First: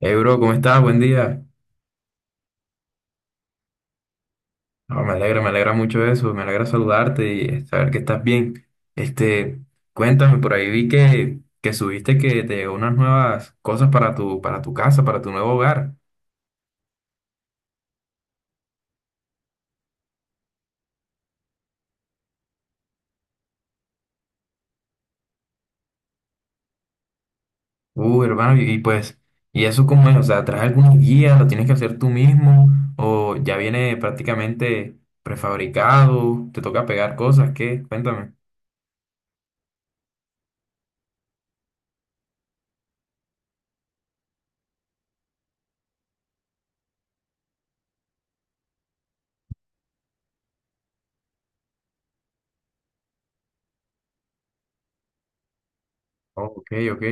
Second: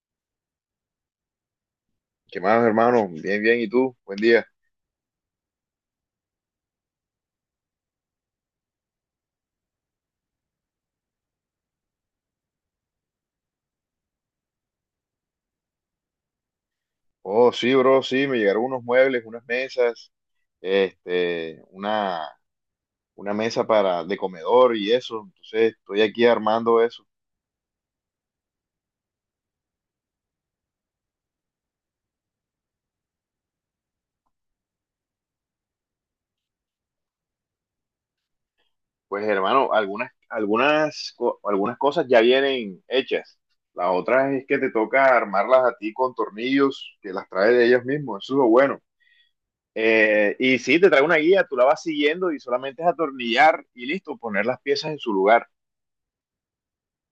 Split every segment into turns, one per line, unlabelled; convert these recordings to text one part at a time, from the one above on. Hey bro, ¿cómo estás? Buen día.
¿Qué más, hermano? Bien, bien. ¿Y tú? Buen día.
No, me alegra mucho eso, me alegra saludarte y saber que estás bien. Este, cuéntame, por ahí vi que subiste que te llegó unas nuevas cosas para para tu casa, para tu nuevo hogar.
Oh, sí, bro, sí, me llegaron unos muebles, unas mesas, este, una, una mesa para de comedor y eso. Entonces, estoy aquí armando eso.
Hermano, y pues, ¿y eso cómo es? O sea, ¿traes alguna guía? ¿Lo tienes que hacer tú mismo? ¿O ya viene prácticamente prefabricado? ¿Te toca pegar cosas? ¿Qué? Cuéntame.
Pues, hermano, algunas cosas ya vienen hechas. Las otras es que te toca armarlas a ti con tornillos que las trae de ellos mismos. Eso es lo bueno. Y sí, te trae una guía, tú la vas siguiendo y solamente es atornillar y listo, poner las piezas en su lugar.
Ok, ok.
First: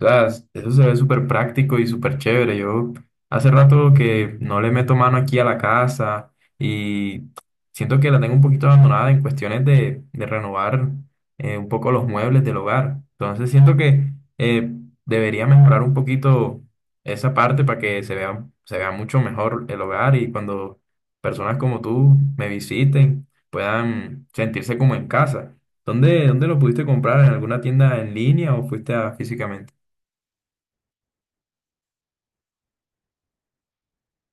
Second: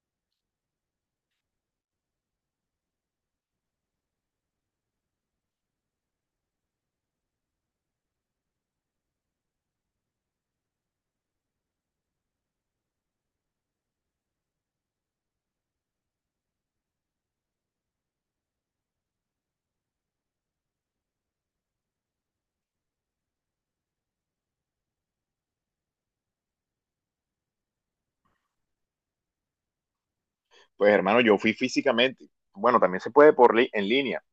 O sea, eso se ve súper práctico y súper chévere. Yo hace rato que no le meto mano aquí a la casa y siento que la tengo un poquito abandonada en cuestiones de renovar un poco los muebles del hogar. Entonces siento que debería mejorar un poquito esa parte para que se vea mucho mejor el hogar y cuando personas como tú me visiten puedan sentirse como en casa. Dónde lo pudiste comprar? ¿En alguna tienda en línea o fuiste a físicamente?
Pues hermano, yo fui físicamente. Bueno, también se puede en línea.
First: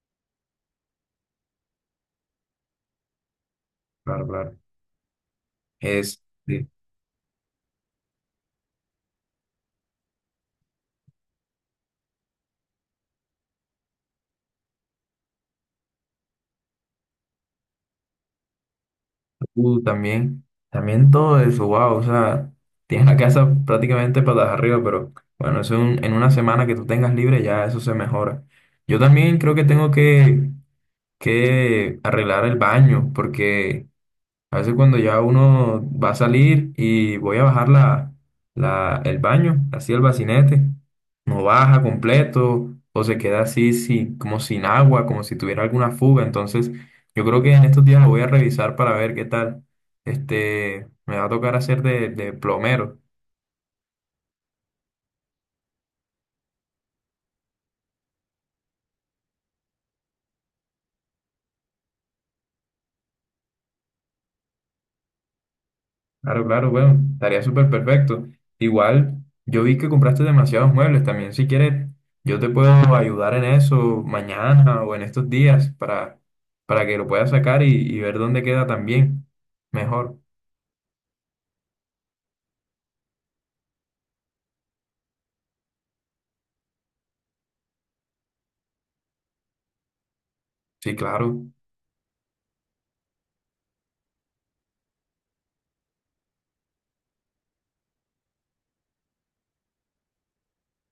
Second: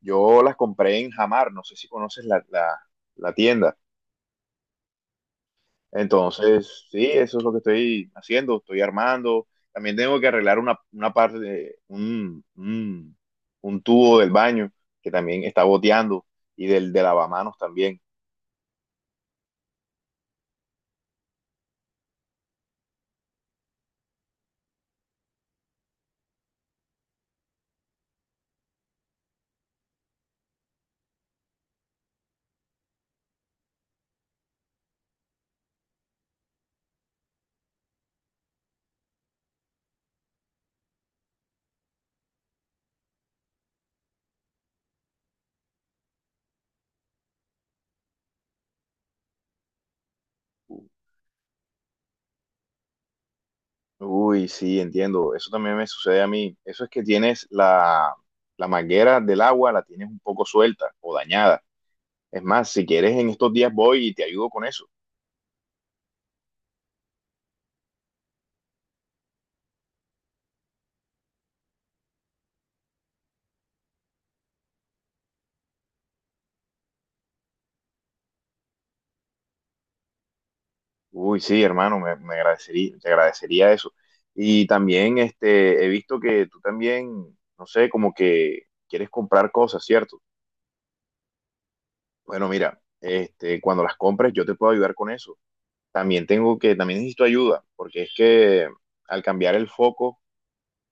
Yo las compré en Jamar, no sé si conoces la tienda.
Claro, claro. Es, sí.
Entonces, sí, eso es lo que estoy haciendo, estoy armando. También tengo que arreglar una parte de un tubo del baño que también está goteando y del de lavamanos también.
Uh, también, también todo eso, wow, o sea, tienes la casa prácticamente patas arriba, pero bueno, eso en una semana que tú tengas libre ya eso se mejora. Yo también creo que que arreglar el baño, porque a veces cuando ya uno va a salir y voy a bajar el baño, así el bacinete, no baja completo o se queda así, sí, como sin agua, como si tuviera alguna fuga. Entonces, yo creo que en estos días lo voy a revisar para ver qué tal. Me va a tocar hacer de plomero.
Uy, sí, entiendo. Eso también me sucede a mí. Eso es que tienes la manguera del agua, la tienes un poco suelta o dañada. Es más, si quieres, en estos días voy y te ayudo con eso.
Claro, claro, bueno, estaría súper perfecto. Igual, yo vi que compraste demasiados muebles también. Si quieres, yo te puedo ayudar en eso mañana o en estos días para que lo puedas sacar y ver dónde queda también. Mejor.
Uy, sí, hermano, te agradecería eso. Y también he visto que tú también, no sé, como que quieres comprar cosas, ¿cierto?
Sí, claro.
Bueno, mira, cuando las compres yo te puedo ayudar con eso. También tengo que, también necesito ayuda, porque es que al cambiar el foco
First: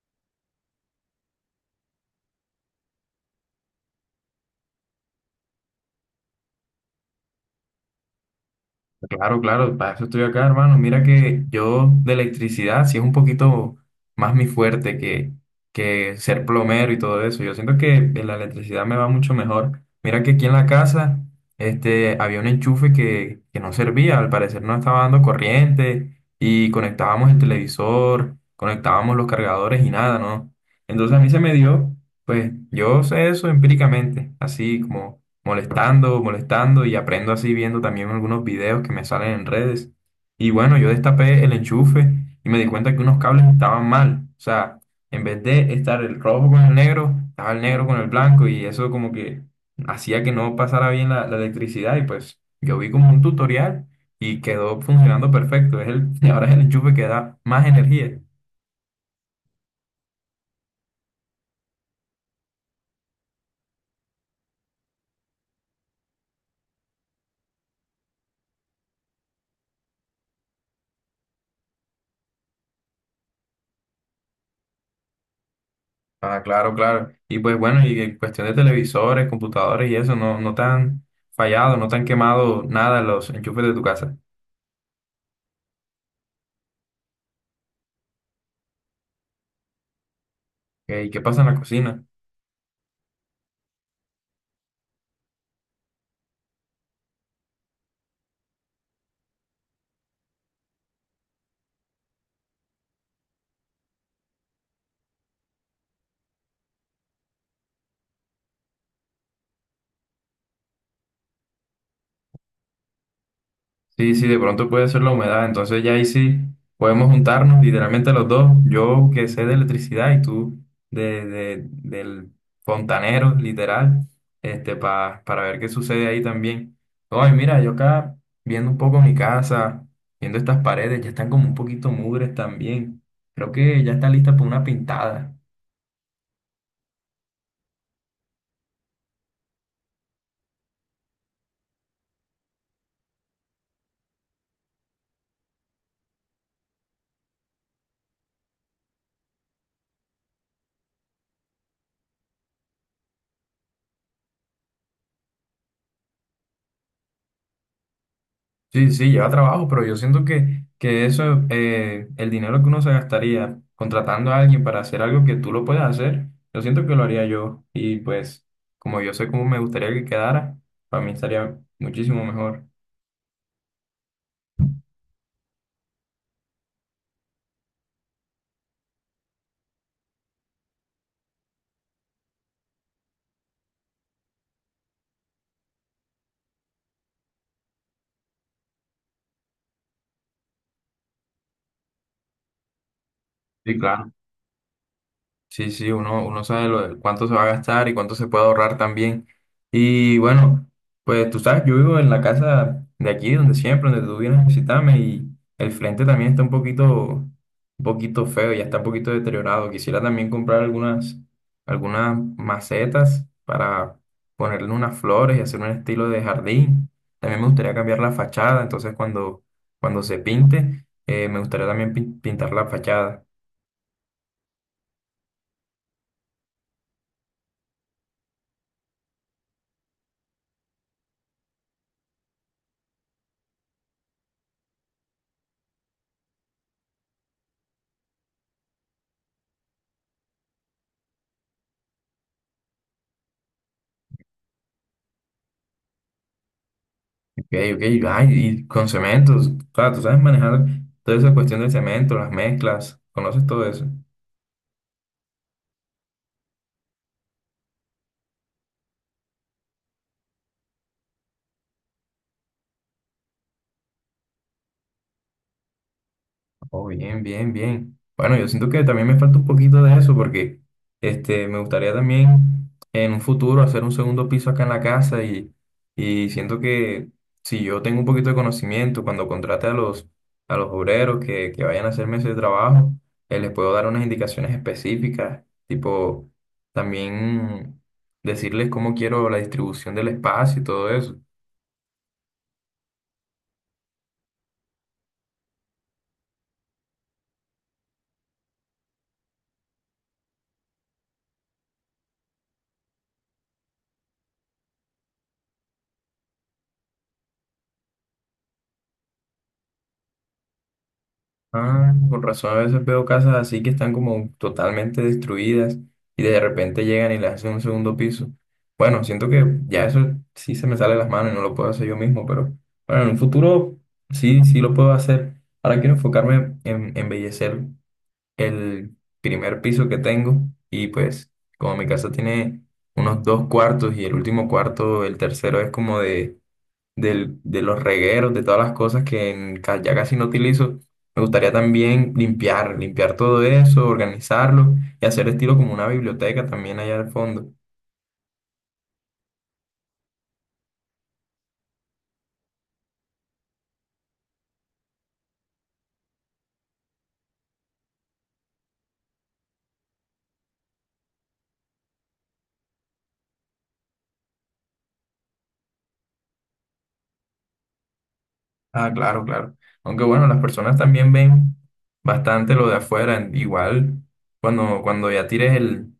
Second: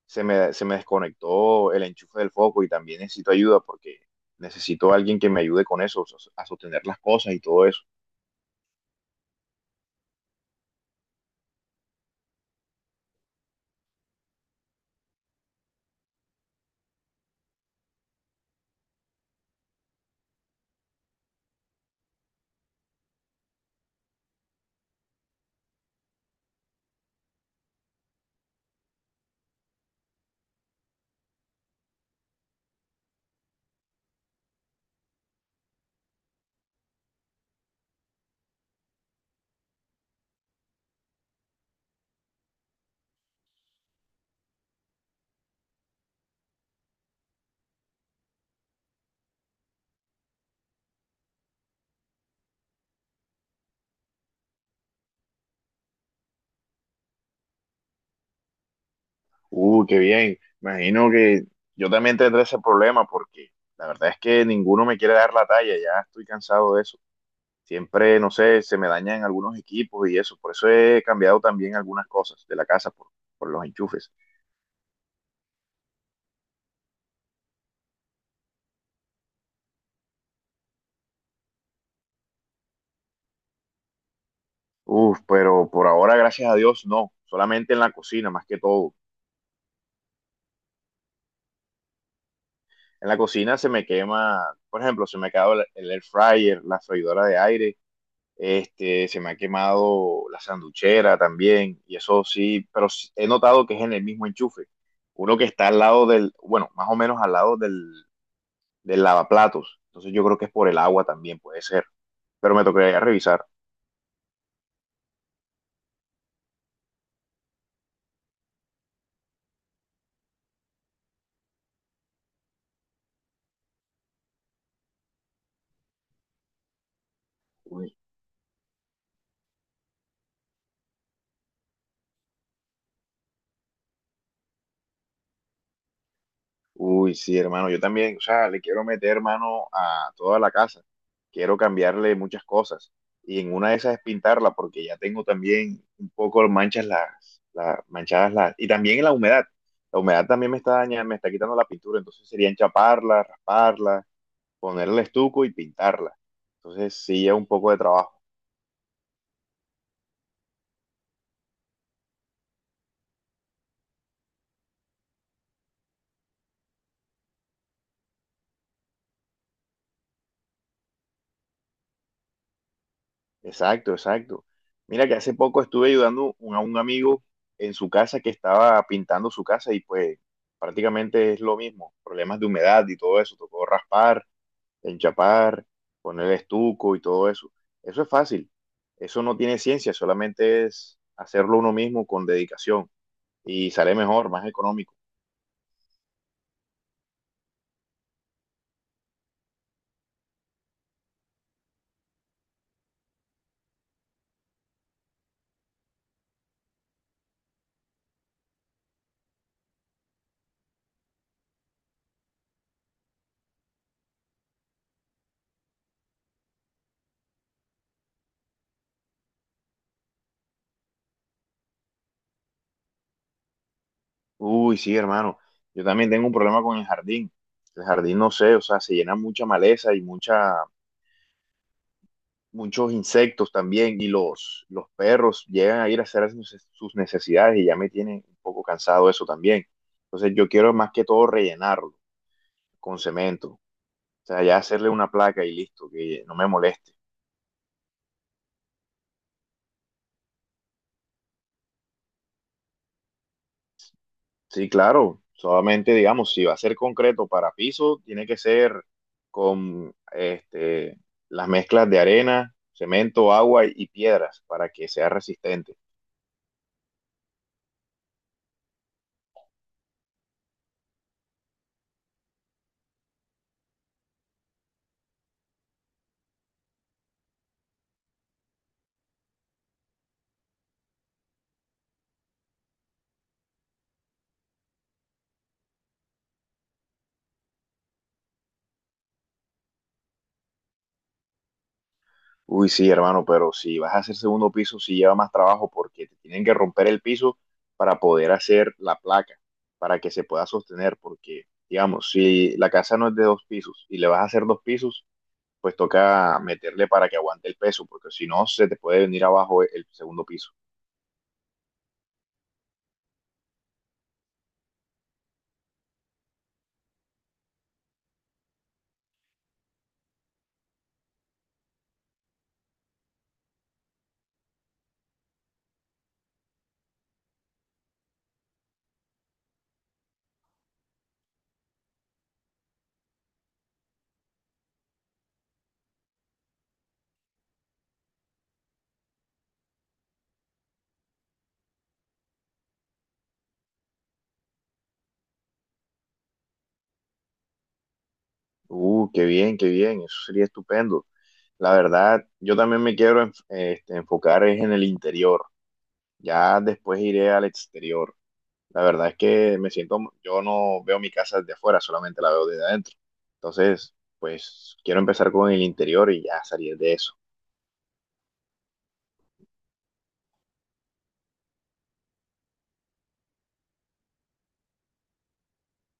se me desconectó el enchufe del foco y también necesito ayuda porque necesito a alguien que me ayude con eso, a sostener las cosas y todo eso.
Claro, claro, para eso estoy acá, hermano. Mira que yo de electricidad sí es un poquito más mi fuerte que ser plomero y todo eso. Yo siento que en la electricidad me va mucho mejor. Mira que aquí en la casa había un enchufe que no servía, al parecer no estaba dando corriente y conectábamos el televisor, conectábamos los cargadores y nada, ¿no? Entonces a mí se me dio, pues yo sé eso empíricamente, así como molestando, molestando y aprendo así viendo también algunos videos que me salen en redes. Y bueno, yo destapé el enchufe y me di cuenta que unos cables estaban mal. O sea, en vez de estar el rojo con el negro, estaba el negro con el blanco y eso como que hacía que no pasara bien la electricidad y pues yo vi como un tutorial y quedó funcionando perfecto. Es el, ahora es el enchufe que da más energía.
Qué bien. Imagino que yo también tendré ese problema porque la verdad es que ninguno me quiere dar la talla, ya estoy cansado de eso. Siempre, no sé, se me dañan algunos equipos y eso. Por eso he cambiado también algunas cosas de la casa por los enchufes.
Ah, claro, claro. Y pues bueno, y en cuestión de televisores, computadores y eso, no, no te han fallado, no te han quemado nada los enchufes de tu casa.
Uf, pero por ahora, gracias a Dios, no. Solamente en la cocina, más que todo.
Ok, ¿y qué pasa en la cocina?
En la cocina se me quema, por ejemplo, se me ha quedado el air fryer, la freidora de aire. Se me ha quemado la sanduchera también, y eso sí, pero he notado que es en el mismo enchufe. Uno que está al lado del, bueno, más o menos al lado del lavaplatos. Entonces yo creo que es por el agua también, puede ser. Pero me tocaría revisar.
Sí, sí, de pronto puede ser la humedad, entonces ya ahí sí podemos juntarnos literalmente los dos, yo que sé de electricidad y tú del fontanero, literal, para ver qué sucede ahí también. Ay, mira, yo acá viendo un poco mi casa, viendo estas paredes, ya están como un poquito mugres también. Creo que ya está lista para una pintada.
Uy, sí, hermano, yo también, o sea, le quiero meter mano a toda la casa. Quiero cambiarle muchas cosas. Y en una de esas es pintarla, porque ya tengo también un poco manchas las manchadas las, y también la humedad. La humedad también me está dañando, me está quitando la pintura, entonces sería enchaparla, rasparla, ponerle estuco y pintarla. Entonces sí, es un poco de trabajo.
Sí, sí, lleva trabajo, pero yo siento que eso, el dinero que uno se gastaría contratando a alguien para hacer algo que tú lo puedes hacer, yo siento que lo haría yo. Y pues, como yo sé cómo me gustaría que quedara, para mí estaría muchísimo mejor.
Exacto, exacto. Mira que hace poco estuve ayudando a un amigo en su casa que estaba pintando su casa y pues prácticamente es lo mismo, problemas de humedad y todo eso, tocó raspar, enchapar, poner estuco y todo eso. Eso es fácil, eso no tiene ciencia, solamente es hacerlo uno mismo con dedicación y
Sí,
sale
claro.
mejor, más económico.
Sí, sí, uno sabe lo de cuánto se va a gastar y cuánto se puede ahorrar también. Y bueno, pues tú sabes, yo vivo en la casa de aquí, donde siempre, donde tú vienes a visitarme y el frente también está un poquito feo, ya está un poquito deteriorado. Quisiera también comprar algunas macetas para ponerle unas flores y hacer un estilo de jardín. También me gustaría cambiar la fachada, entonces cuando se pinte, me gustaría también pintar la fachada.
Uy, sí, hermano, yo también tengo un problema con el jardín. El jardín, no sé, o sea, se llena mucha maleza y mucha muchos insectos también y los perros llegan a ir a hacer sus necesidades y ya me tiene un poco cansado eso también. Entonces yo quiero más que todo rellenarlo con cemento. O sea, ya hacerle una placa y listo, que no me moleste.
Ok, ok, ay, y con cementos, claro, tú sabes manejar toda esa cuestión del cemento, las mezclas, conoces todo eso.
Sí, claro, solamente digamos, si va a ser concreto para piso, tiene que ser con las mezclas de arena, cemento, agua y piedras para que sea resistente.
Oh, bien, bien, bien. Bueno, yo siento que también me falta un poquito de eso porque me gustaría también en un futuro hacer un segundo piso acá en la casa y siento que si yo tengo un poquito de conocimiento, cuando contrate a a los obreros que vayan a hacerme ese trabajo, les puedo dar unas indicaciones específicas, tipo también decirles cómo quiero la distribución del espacio y todo eso.
Uy, sí, hermano, pero si vas a hacer segundo piso, sí lleva más trabajo porque te tienen que romper el piso para poder hacer la placa, para que se pueda sostener, porque, digamos, si la casa no es de dos pisos y le vas a hacer dos pisos, pues toca meterle para que aguante el peso, porque si no, se te puede venir abajo el segundo piso.
Ah, con razón, a veces veo casas así que están como totalmente destruidas y de repente llegan y le hacen un segundo piso. Bueno, siento que ya eso sí se me sale de las manos y no lo puedo hacer yo mismo, pero bueno, en un futuro sí, sí lo puedo hacer. Ahora quiero enfocarme en embellecer el primer piso que tengo y pues como mi casa tiene unos dos cuartos y el último cuarto, el tercero es como de los regueros, de todas las cosas que en ya casi no utilizo. Me gustaría también limpiar, limpiar todo eso, organizarlo y hacer estilo como una biblioteca también allá al fondo.
Qué bien, qué bien, eso sería estupendo. La verdad, yo también me quiero enfocar es en el interior, ya después iré al exterior. La verdad es que me siento, yo no veo mi casa desde afuera, solamente la veo desde adentro. Entonces, pues quiero empezar con el interior y ya salir de eso.
Ah, claro, claro. Aunque bueno, las personas también ven bastante lo de afuera. Igual, cuando ya tires el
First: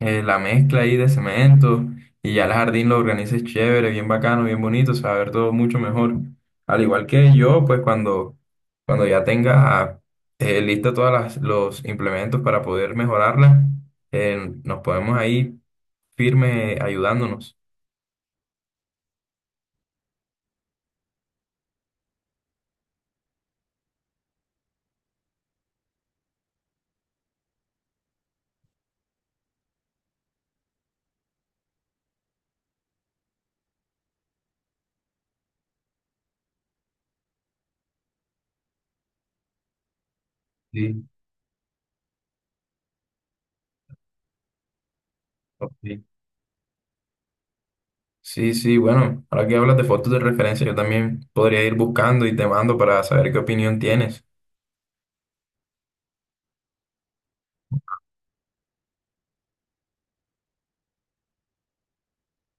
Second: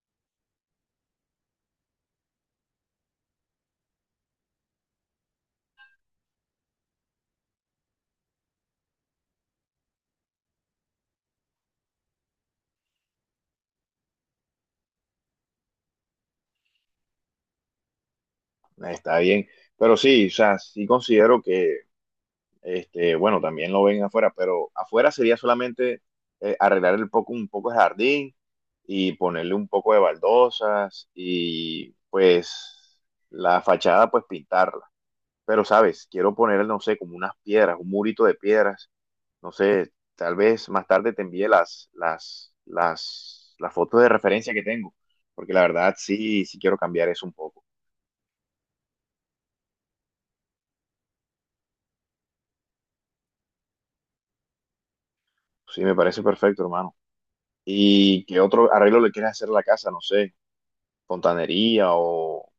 la mezcla ahí de cemento y ya el jardín lo organices chévere, bien bacano, bien bonito, se va a ver todo mucho mejor. Al igual que yo, pues cuando ya tenga lista todas los implementos para poder mejorarla, nos podemos ahí firme ayudándonos.
Está bien. Pero sí, o sea, sí considero que, bueno, también lo ven afuera, pero afuera sería solamente arreglar un poco el jardín y ponerle un poco de baldosas y pues la fachada, pues pintarla. Pero, ¿sabes? Quiero poner no sé, como unas piedras, un murito de piedras no sé, tal vez más
Sí,
tarde te envíe las fotos de referencia que tengo, porque la verdad
ok.
sí, sí quiero cambiar eso un poco.
Sí, sí, bueno, ahora que hablas de fotos de referencia, yo también podría ir buscando y te mando para saber qué opinión tienes.
Sí, me parece perfecto, hermano. ¿Y qué otro arreglo le quieres hacer a la casa? No sé, fontanería o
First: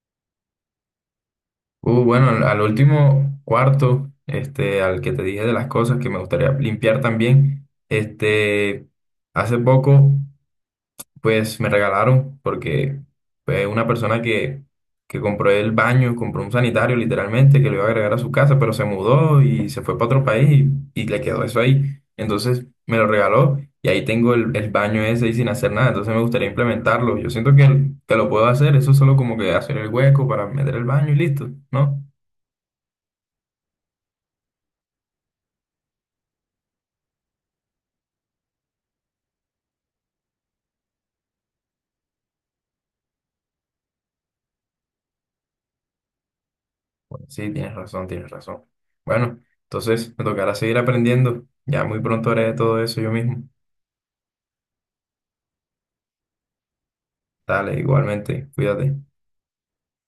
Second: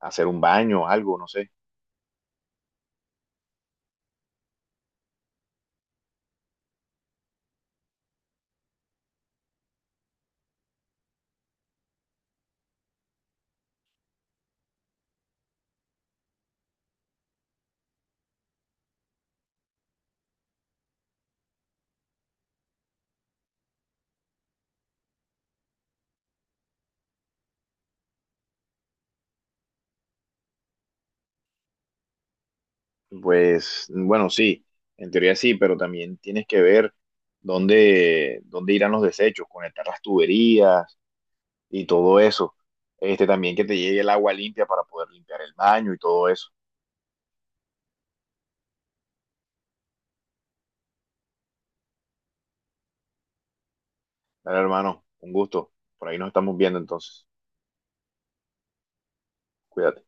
hacer un baño, algo, no sé.
Bueno, al al último cuarto, al que te dije de las cosas que me gustaría limpiar también, hace poco, pues me regalaron, porque pues, una persona que compró el baño, compró un sanitario literalmente, que lo iba a agregar a su casa, pero se mudó y se fue para otro país y le quedó eso ahí. Entonces me lo regaló y ahí tengo el baño ese ahí sin hacer nada, entonces me gustaría implementarlo. Yo siento que lo puedo hacer, eso es solo como que hacer el hueco para meter el baño y listo, ¿no?
Pues bueno, sí, en teoría sí, pero también tienes que ver dónde irán los desechos, conectar las tuberías y todo eso. También que te llegue el agua limpia para poder limpiar el baño y todo eso.
Bueno, sí, tienes razón, tienes razón. Bueno, entonces me tocará seguir aprendiendo. Ya muy pronto haré todo eso yo mismo.
Dale, hermano, un gusto. Por ahí nos estamos viendo entonces.
Dale, igualmente, cuídate.
Cuídate.